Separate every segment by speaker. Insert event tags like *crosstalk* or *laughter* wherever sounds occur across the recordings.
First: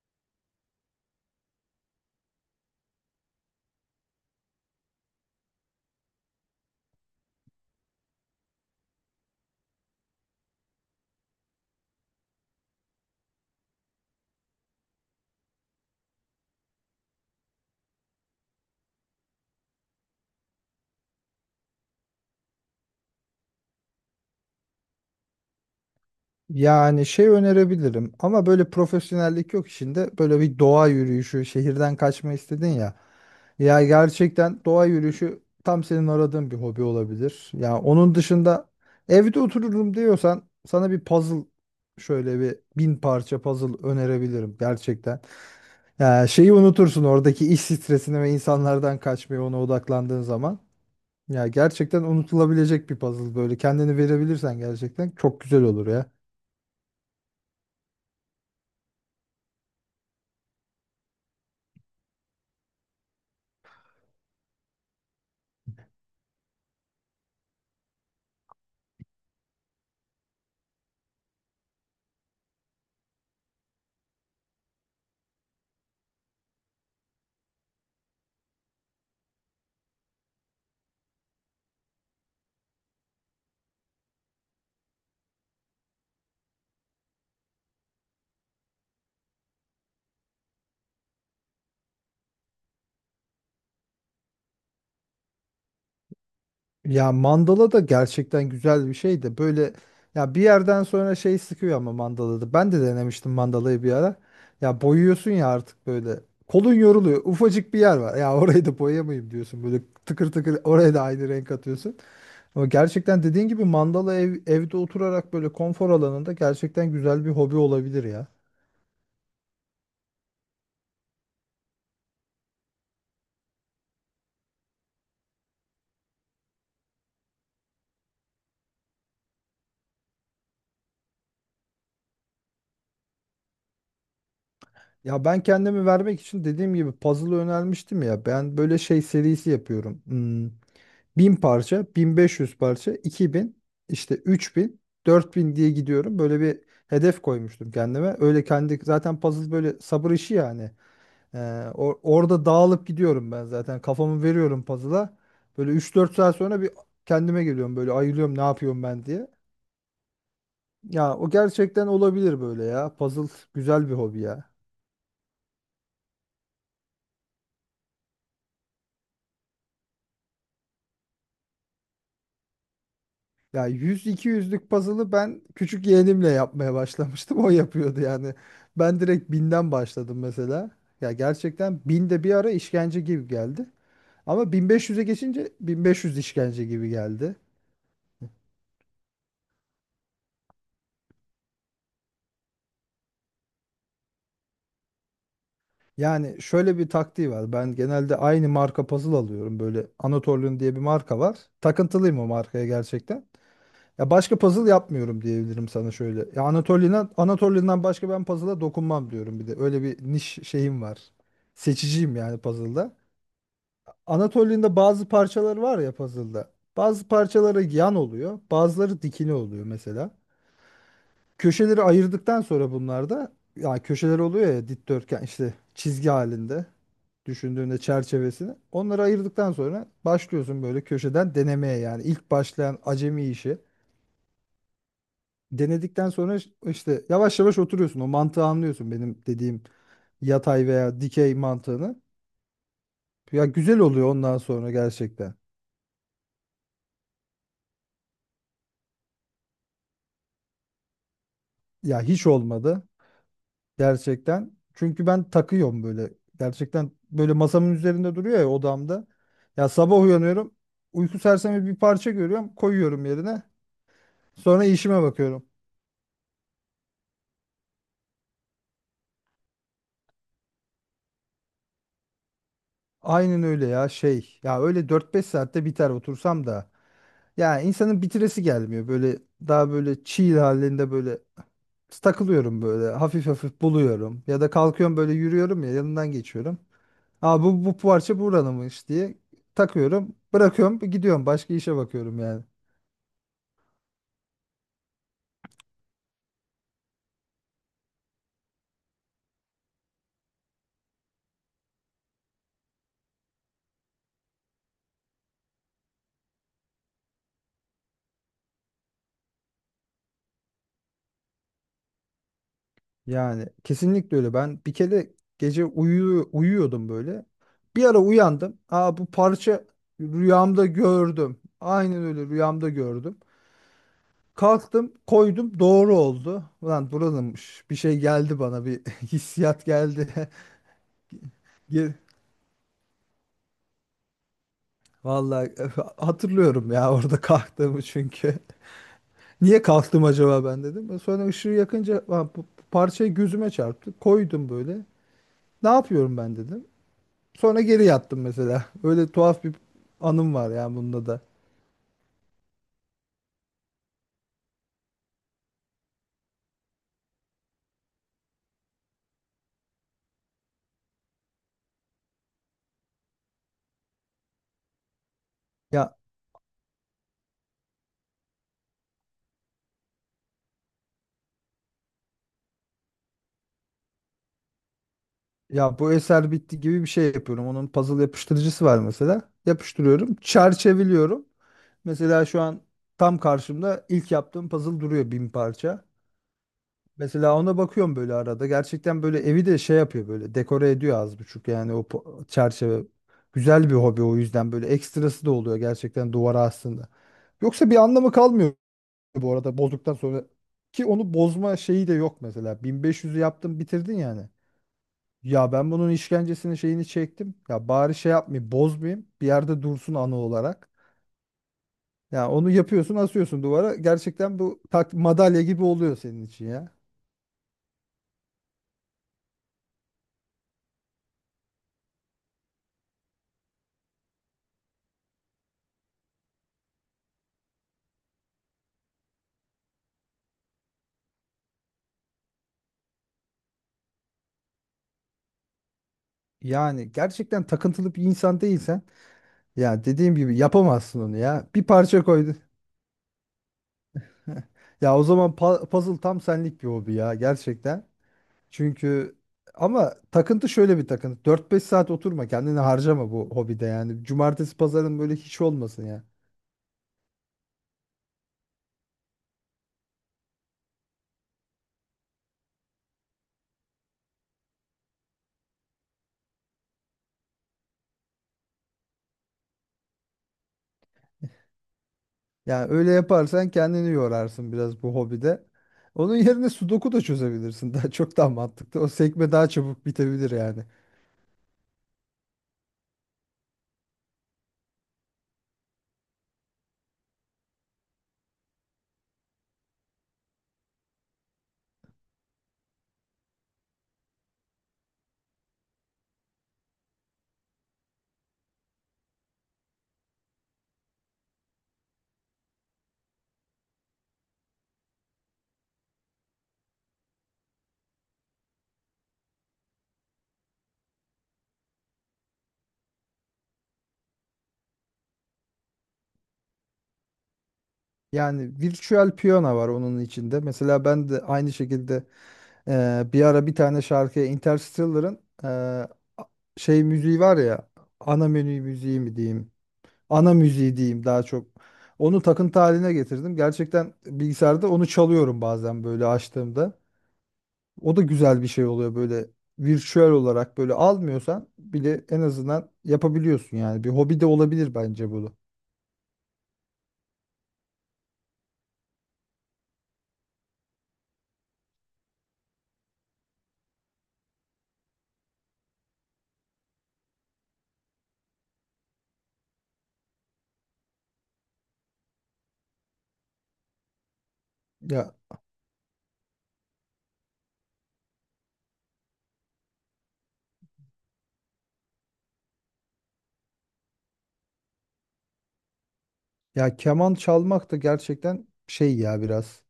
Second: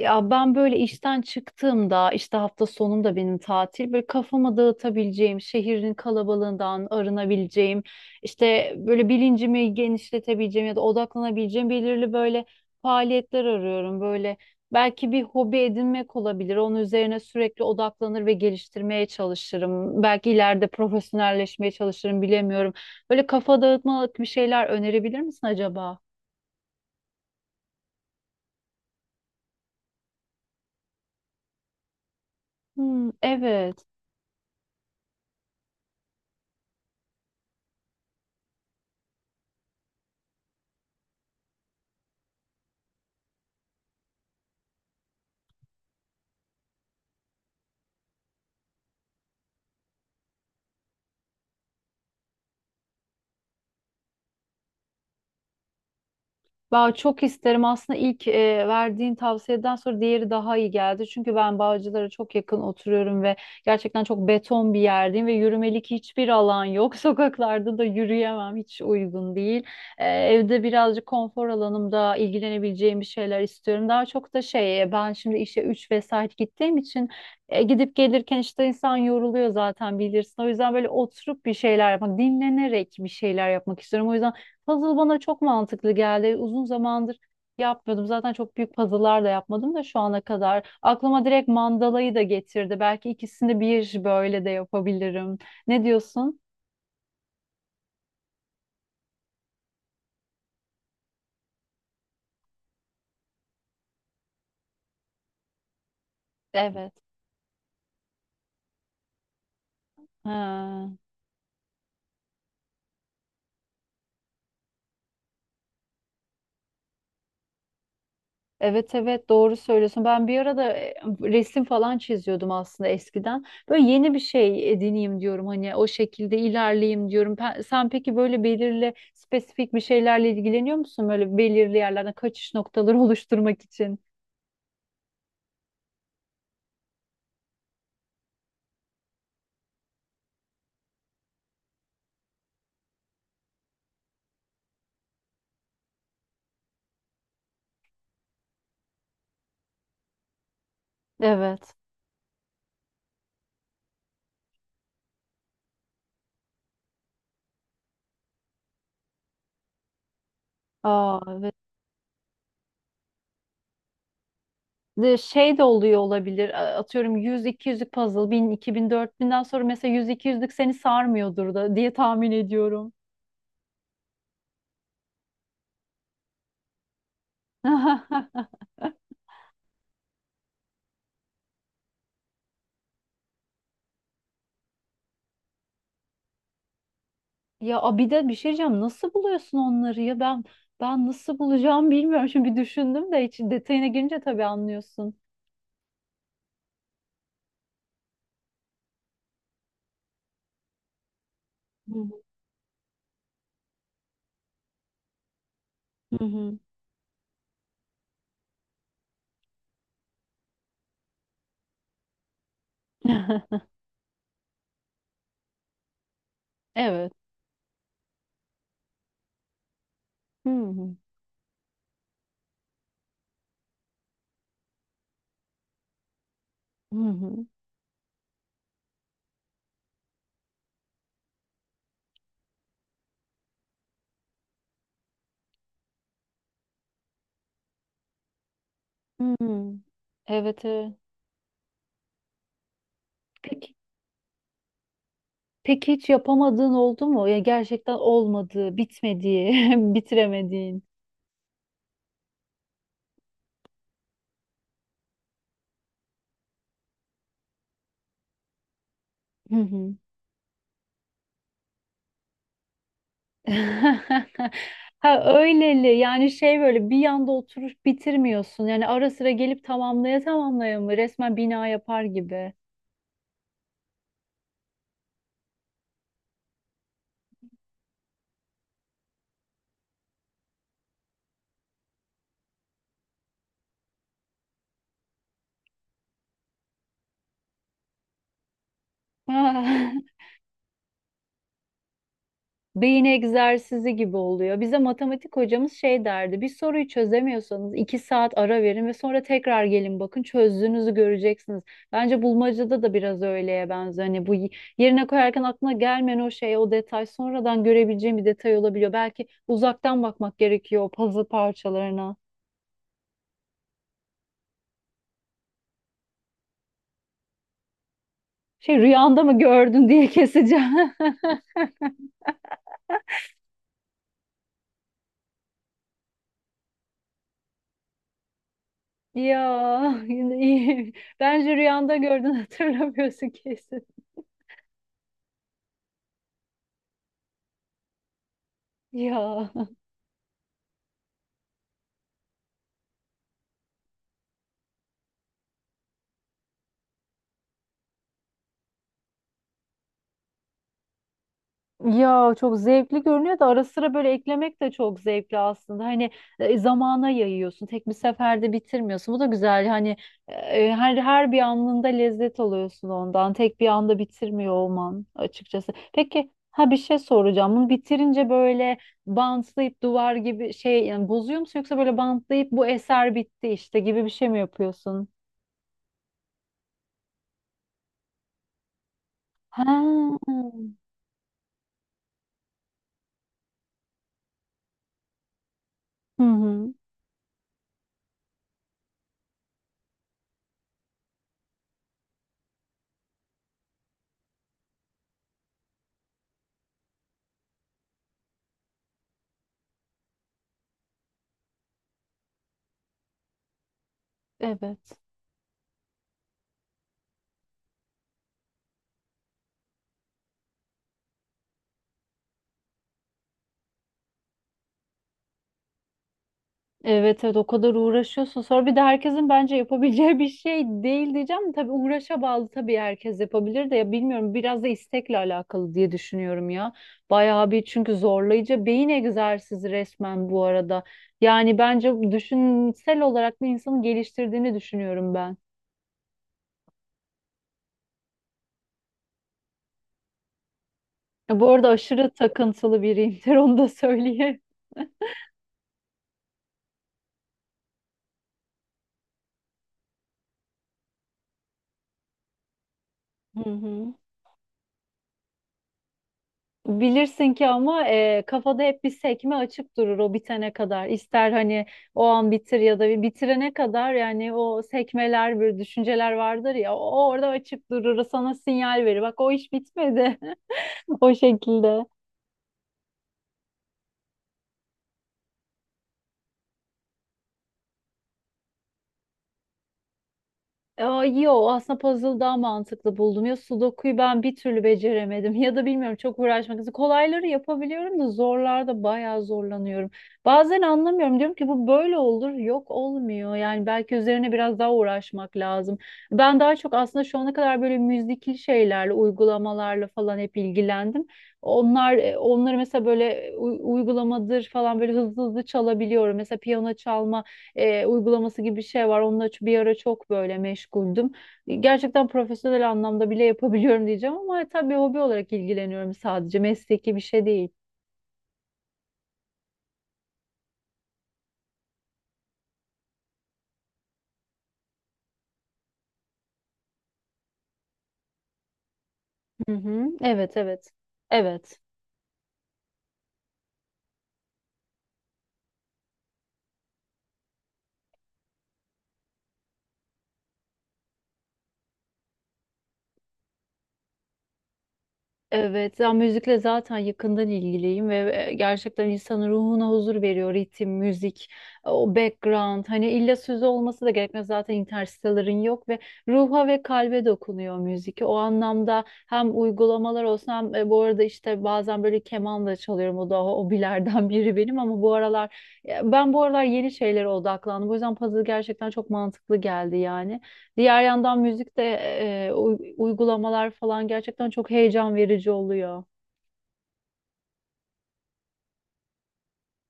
Speaker 1: Ya ben böyle işten çıktığımda işte hafta sonum da benim tatil böyle kafama dağıtabileceğim, şehrin kalabalığından arınabileceğim, işte böyle bilincimi genişletebileceğim ya da odaklanabileceğim belirli böyle faaliyetler arıyorum. Böyle belki bir hobi edinmek olabilir. Onun üzerine sürekli odaklanır ve geliştirmeye çalışırım. Belki ileride profesyonelleşmeye çalışırım, bilemiyorum. Böyle kafa dağıtmalık bir şeyler önerebilir misin acaba?
Speaker 2: Yani şey önerebilirim ama böyle profesyonellik yok işinde. Böyle bir doğa yürüyüşü, şehirden kaçma istedin ya.
Speaker 1: Hmm, evet.
Speaker 2: Ya gerçekten doğa yürüyüşü tam senin aradığın bir hobi olabilir. Ya onun dışında evde otururum diyorsan sana bir puzzle şöyle bir 1000 parça puzzle önerebilirim gerçekten. Ya şeyi unutursun oradaki iş stresini ve insanlardan kaçmayı ona odaklandığın zaman. Ya gerçekten unutulabilecek bir puzzle böyle kendini verebilirsen gerçekten çok güzel olur ya.
Speaker 1: Ben çok isterim aslında, ilk verdiğin tavsiyeden sonra diğeri daha iyi geldi. Çünkü ben Bağcılar'a çok yakın oturuyorum ve gerçekten çok beton bir yerdeyim ve yürümelik hiçbir alan yok. *laughs* Sokaklarda da yürüyemem, hiç uygun değil. Evde birazcık konfor alanımda ilgilenebileceğim bir şeyler istiyorum. Daha çok da şey, ben şimdi işe 3 vesaire gittiğim için gidip gelirken işte insan yoruluyor zaten, bilirsin. O yüzden böyle oturup bir şeyler yapmak, dinlenerek bir şeyler yapmak istiyorum. O yüzden puzzle bana çok mantıklı geldi. Uzun zamandır yapmıyordum. Zaten çok büyük puzzle'lar da yapmadım da şu ana kadar. Aklıma direkt mandalayı da getirdi. Belki ikisini bir böyle de yapabilirim. Ne diyorsun?
Speaker 2: Ya mandala da gerçekten güzel bir şey de böyle ya bir yerden sonra şey sıkıyor ama mandalada. Ben de denemiştim mandalayı bir ara. Ya boyuyorsun ya artık böyle. Kolun
Speaker 1: Evet.
Speaker 2: yoruluyor. Ufacık bir yer var. Ya *laughs* orayı da boyayamayayım diyorsun. Böyle tıkır tıkır
Speaker 1: Ha.
Speaker 2: oraya da aynı renk atıyorsun. Ama gerçekten dediğin gibi mandala evde oturarak böyle konfor alanında gerçekten güzel bir hobi olabilir ya.
Speaker 1: Evet, evet, doğru söylüyorsun. Ben bir arada resim falan çiziyordum aslında eskiden. Böyle yeni bir şey edineyim diyorum. Hani o şekilde ilerleyeyim diyorum. Sen peki böyle belirli spesifik bir şeylerle ilgileniyor musun? Böyle belirli yerlerden kaçış noktaları *laughs* oluşturmak için.
Speaker 2: Ya ben kendimi vermek için dediğim gibi puzzle önermiştim ya. Ben böyle şey serisi yapıyorum. Hmm. Bin parça, 1500 parça, 2000, işte 3000, 4000 diye gidiyorum. Böyle bir hedef koymuştum kendime. Öyle kendi zaten puzzle böyle sabır işi yani. Ee,
Speaker 1: Evet.
Speaker 2: Orada dağılıp gidiyorum ben zaten. Kafamı veriyorum puzzle'a. Böyle üç dört saat sonra bir kendime geliyorum böyle ayılıyorum ne yapıyorum ben diye. Ya
Speaker 1: Aa,
Speaker 2: o
Speaker 1: evet.
Speaker 2: gerçekten olabilir böyle ya. Puzzle güzel bir hobi ya.
Speaker 1: De şey de oluyor olabilir. Atıyorum, yüz iki 200'lük puzzle, bin, iki bin, dört binden sonra mesela yüz iki 200'lük seni sarmıyordur da diye tahmin ediyorum.
Speaker 2: Ya 100-200'lük puzzle'ı ben küçük yeğenimle yapmaya başlamıştım. *laughs* O yapıyordu yani.
Speaker 1: *laughs*
Speaker 2: Ben direkt binden başladım mesela. Ya gerçekten 1000 de bir ara işkence gibi geldi. Ama 1500'e geçince 1500 işkence gibi geldi.
Speaker 1: Ya bir de bir şey diyeceğim. Nasıl buluyorsun onları ya? Ben nasıl bulacağım bilmiyorum. Şimdi bir düşündüm de hiç, detayına girince tabii anlıyorsun.
Speaker 2: Yani şöyle bir taktiği var. Ben genelde aynı marka puzzle alıyorum. Böyle Anatolian diye bir marka var.
Speaker 1: Hı
Speaker 2: Takıntılıyım
Speaker 1: hı.
Speaker 2: o markaya gerçekten. Ya başka puzzle yapmıyorum diyebilirim sana şöyle.
Speaker 1: Hı
Speaker 2: Ya
Speaker 1: hı.
Speaker 2: Anatolia'dan başka ben puzzle'a dokunmam diyorum bir de. Öyle bir niş şeyim var. Seçiciyim yani puzzle'da.
Speaker 1: *laughs*
Speaker 2: Anatolia'nda bazı parçalar var ya puzzle'da. Bazı
Speaker 1: Evet.
Speaker 2: parçaları yan oluyor, bazıları dikine oluyor mesela.
Speaker 1: Hı hı.
Speaker 2: Köşeleri ayırdıktan sonra bunlarda ya köşeler oluyor ya dikdörtgen işte çizgi halinde
Speaker 1: Hı hı.
Speaker 2: düşündüğünde çerçevesini. Onları ayırdıktan sonra başlıyorsun böyle köşeden denemeye yani ilk başlayan acemi işi. Denedikten sonra işte yavaş yavaş oturuyorsun. O mantığı anlıyorsun benim
Speaker 1: Hı.
Speaker 2: dediğim
Speaker 1: Evet,
Speaker 2: yatay
Speaker 1: evet.
Speaker 2: veya dikey mantığını. Ya
Speaker 1: Peki,
Speaker 2: güzel oluyor ondan sonra gerçekten.
Speaker 1: peki hiç yapamadığın oldu mu? Ya gerçekten olmadı, bitmediği, *laughs* bitiremediğin.
Speaker 2: Ya hiç olmadı gerçekten. Çünkü ben takıyorum böyle. Gerçekten böyle masamın üzerinde duruyor ya odamda.
Speaker 1: Hı
Speaker 2: Ya
Speaker 1: hı.
Speaker 2: sabah uyanıyorum. Uyku sersemi bir parça görüyorum. Koyuyorum yerine. Sonra
Speaker 1: *laughs*
Speaker 2: işime
Speaker 1: Ha,
Speaker 2: bakıyorum.
Speaker 1: öyleli yani, şey, böyle bir yanda oturup bitirmiyorsun. Yani ara sıra gelip tamamlaya tamamlaya mı, resmen bina yapar gibi.
Speaker 2: Aynen öyle ya şey. Ya öyle dört beş saatte biter otursam da. Ya insanın bitiresi gelmiyor. Böyle daha böyle çiğ halinde böyle takılıyorum böyle hafif hafif buluyorum ya da kalkıyorum böyle yürüyorum ya yanından geçiyorum. Aa bu parça buranınmış diye
Speaker 1: *laughs*
Speaker 2: takıyorum, bırakıyorum, gidiyorum başka işe bakıyorum yani.
Speaker 1: Beyin egzersizi gibi oluyor. Bize matematik hocamız şey derdi: bir soruyu çözemiyorsanız 2 saat ara verin ve sonra tekrar gelin, bakın çözdüğünüzü göreceksiniz. Bence bulmacada da biraz öyleye benziyor. Hani bu yerine koyarken aklına gelmeyen o şey, o detay sonradan görebileceğim bir detay olabiliyor. Belki uzaktan bakmak gerekiyor o puzzle parçalarına.
Speaker 2: Yani kesinlikle öyle. Ben bir kere gece uyuyordum böyle. Bir ara uyandım.
Speaker 1: Şey,
Speaker 2: Aa bu
Speaker 1: rüyanda mı
Speaker 2: parça
Speaker 1: gördün diye
Speaker 2: rüyamda
Speaker 1: keseceğim. *laughs*
Speaker 2: gördüm. Aynen öyle rüyamda gördüm. Kalktım, koydum, doğru oldu. Ulan buranınmış. Bir şey geldi bana, bir *laughs* hissiyat
Speaker 1: Ya,
Speaker 2: geldi.
Speaker 1: yine iyi. Bence rüyanda
Speaker 2: *laughs*
Speaker 1: gördün, hatırlamıyorsun kesin.
Speaker 2: Vallahi *laughs* hatırlıyorum ya orada kalktığımı çünkü. *laughs*
Speaker 1: Ya.
Speaker 2: Niye kalktım acaba ben dedim. Sonra ışığı yakınca ha, parçayı gözüme çarptı. Koydum böyle. Ne yapıyorum ben dedim. Sonra geri yattım mesela. *laughs* Öyle tuhaf bir anım var ya bunda da.
Speaker 1: Ya çok zevkli görünüyor da ara sıra böyle eklemek de çok zevkli aslında. Hani zamana yayıyorsun. Tek bir seferde bitirmiyorsun. Bu da güzel. Hani her bir anında lezzet alıyorsun ondan. Tek bir anda bitirmiyor olman, açıkçası.
Speaker 2: Ya
Speaker 1: Peki, ha, bir şey soracağım. Bunu bitirince böyle bantlayıp duvar gibi şey, yani bozuyor musun, yoksa böyle bantlayıp bu eser bitti işte gibi bir şey mi yapıyorsun?
Speaker 2: ya bu eser bitti gibi bir şey yapıyorum. Onun puzzle yapıştırıcısı var mesela. Yapıştırıyorum,
Speaker 1: Ha.
Speaker 2: çerçeveliyorum. Mesela şu an tam karşımda ilk yaptığım puzzle duruyor 1000 parça.
Speaker 1: Hı hı.
Speaker 2: Mesela ona bakıyorum böyle arada. Gerçekten böyle evi de şey yapıyor böyle dekore ediyor az buçuk yani o çerçeve. Güzel bir hobi o yüzden böyle ekstrası da oluyor gerçekten duvara aslında. Yoksa bir anlamı kalmıyor bu arada bozduktan sonra. Ki onu bozma şeyi de yok mesela. 1500'ü yaptın bitirdin yani.
Speaker 1: Evet.
Speaker 2: Ya ben bunun işkencesini şeyini çektim. Ya bari şey yapmayayım bozmayayım. Bir yerde dursun anı olarak. Ya onu yapıyorsun asıyorsun duvara. Gerçekten bu tak madalya gibi oluyor senin için ya.
Speaker 1: Evet, evet, o kadar uğraşıyorsun. Sonra bir de herkesin bence yapabileceği *laughs* bir şey değil diyeceğim. De Tabii uğraşa bağlı, tabii herkes yapabilir de, ya bilmiyorum, biraz da istekle alakalı diye düşünüyorum ya. Bayağı bir, çünkü zorlayıcı beyin egzersizi resmen bu arada. Yani bence düşünsel olarak da insanı geliştirdiğini düşünüyorum ben.
Speaker 2: Yani gerçekten takıntılı bir insan değilsen ya dediğim gibi yapamazsın onu
Speaker 1: Ya,
Speaker 2: ya.
Speaker 1: bu
Speaker 2: Bir
Speaker 1: arada
Speaker 2: parça
Speaker 1: aşırı
Speaker 2: koydun.
Speaker 1: takıntılı biriyimdir, *laughs* onu da söyleyeyim.
Speaker 2: Ya o zaman puzzle tam senlik bir hobi ya gerçekten. Çünkü ama takıntı şöyle bir takıntı. Dört beş saat oturma kendini harcama bu
Speaker 1: Hı
Speaker 2: hobide
Speaker 1: hı.
Speaker 2: yani. Cumartesi pazarın böyle hiç olmasın ya.
Speaker 1: Bilirsin ki ama kafada hep bir sekme açık durur o bitene kadar. İster hani o an bitir ya da bir bitirene kadar, yani o sekmeler, böyle düşünceler vardır ya, o orada açık durur, sana sinyal verir. Bak, o iş bitmedi *laughs* o şekilde.
Speaker 2: Yani öyle yaparsan kendini yorarsın biraz bu hobide. Onun yerine sudoku da çözebilirsin. *laughs* Daha çok daha mantıklı. O sekme daha çabuk bitebilir yani.
Speaker 1: Aa, yo, aslında puzzle daha mantıklı buldum. Ya sudoku'yu ben bir türlü beceremedim, *laughs* ya da bilmiyorum, çok uğraşmak istedim. Kolayları yapabiliyorum da zorlarda bayağı zorlanıyorum. Bazen anlamıyorum, diyorum ki bu böyle olur, yok olmuyor. Yani belki üzerine biraz daha uğraşmak lazım. Ben daha çok aslında şu ana kadar böyle müzikli şeylerle, uygulamalarla falan hep ilgilendim. Onları mesela böyle uygulamadır falan, böyle hızlı hızlı çalabiliyorum. Mesela piyano çalma uygulaması gibi bir şey var. Onunla bir ara çok böyle meşguldüm. Gerçekten profesyonel anlamda bile yapabiliyorum diyeceğim ama tabii hobi olarak ilgileniyorum sadece. Mesleki bir şey değil.
Speaker 2: Yani virtual piyano var onun içinde. Mesela ben de aynı şekilde bir ara bir tane şarkıya Interstellar'ın e, a- şey müziği var ya, ana menü müziği mi diyeyim,
Speaker 1: Hı hı.
Speaker 2: ana
Speaker 1: Evet, evet.
Speaker 2: müziği diyeyim daha çok,
Speaker 1: Evet.
Speaker 2: onu takıntı haline getirdim gerçekten. Bilgisayarda onu çalıyorum bazen böyle açtığımda. O da güzel bir şey oluyor böyle. Virtüel olarak böyle almıyorsan bile en azından yapabiliyorsun yani, bir hobi de olabilir bence bunu.
Speaker 1: Evet, ya müzikle zaten yakından ilgiliyim ve gerçekten insanın ruhuna huzur veriyor ritim, müzik, o background. Hani illa sözü olması da gerekmez, zaten interstellar'ın yok, ve ruha ve kalbe dokunuyor müzik. O anlamda hem uygulamalar olsun hem bu arada işte bazen böyle keman da çalıyorum. O da hobilerden *laughs* biri benim, ama bu
Speaker 2: ya
Speaker 1: aralar, ya ben bu aralar yeni şeylere odaklandım. O yüzden puzzle gerçekten çok mantıklı geldi yani. Diğer yandan müzikte uygulamalar falan gerçekten çok heyecan verici oluyor.
Speaker 2: ya keman çalmak da gerçekten şey ya biraz.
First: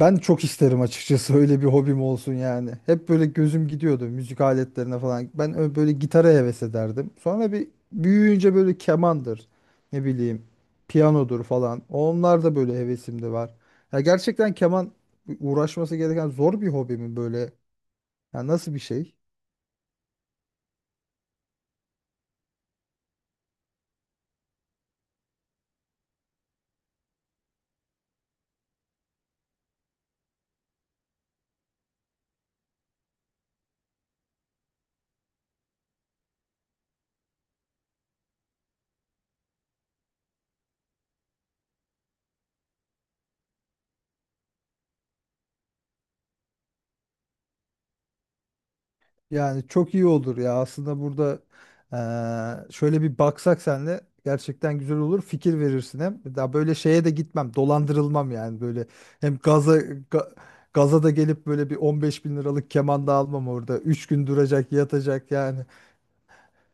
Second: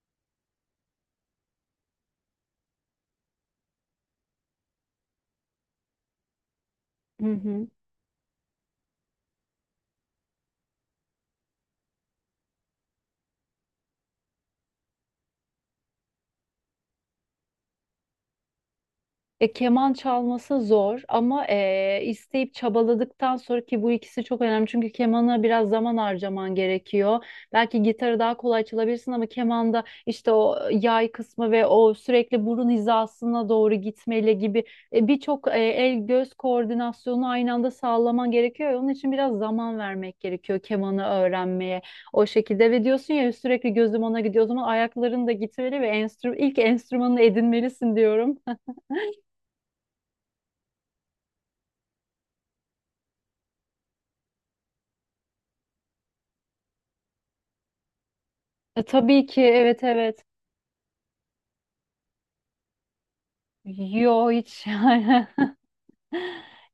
Speaker 2: Ben çok isterim açıkçası öyle bir hobim olsun yani. Hep böyle gözüm gidiyordu müzik aletlerine falan. Ben böyle gitara heves ederdim.
Speaker 1: Hı
Speaker 2: Sonra
Speaker 1: hı.
Speaker 2: bir büyüyünce böyle kemandır, ne bileyim, piyanodur falan. Onlar da böyle hevesimde var. Ya gerçekten keman uğraşması gereken zor bir hobi mi böyle? Ya nasıl bir şey?
Speaker 1: Keman çalması zor, ama isteyip çabaladıktan sonra, ki bu ikisi çok önemli. Çünkü kemana biraz zaman harcaman gerekiyor. Belki gitarı daha kolay çalabilirsin ama kemanda işte o yay kısmı ve o sürekli burun hizasına doğru gitmeyle gibi birçok el göz koordinasyonu aynı anda sağlaman gerekiyor. Onun için biraz zaman vermek gerekiyor kemanı öğrenmeye. O şekilde, ve diyorsun ya sürekli gözüm ona gidiyor. O zaman ayakların da gitmeli ve ilk enstrümanını edinmelisin diyorum.
Speaker 2: Yani çok iyi olur ya. Aslında burada şöyle bir baksak senle gerçekten güzel olur. Fikir verirsin hem. Daha böyle şeye de gitmem. Dolandırılmam yani
Speaker 1: E,
Speaker 2: böyle.
Speaker 1: tabii
Speaker 2: Hem
Speaker 1: ki, evet, evet.
Speaker 2: gaza da gelip böyle bir 15 bin liralık keman da almam orada. Üç gün
Speaker 1: Yo, hiç *laughs*
Speaker 2: duracak,
Speaker 1: yani.
Speaker 2: yatacak yani.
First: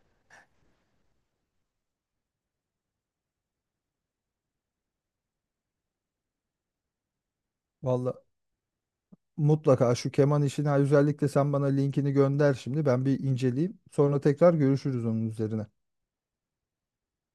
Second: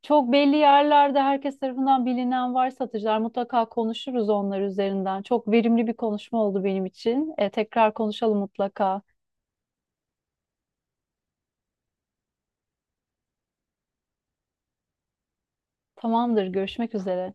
Speaker 1: Çok belli yerlerde herkes tarafından bilinen var satıcılar. Mutlaka konuşuruz onlar üzerinden. Çok verimli bir konuşma oldu benim için. Tekrar
Speaker 2: Valla
Speaker 1: konuşalım mutlaka.
Speaker 2: mutlaka şu keman işini ha, özellikle sen bana linkini gönder şimdi. Ben bir inceleyeyim. Sonra tekrar görüşürüz onun üzerine.
Speaker 1: Tamamdır, görüşmek üzere.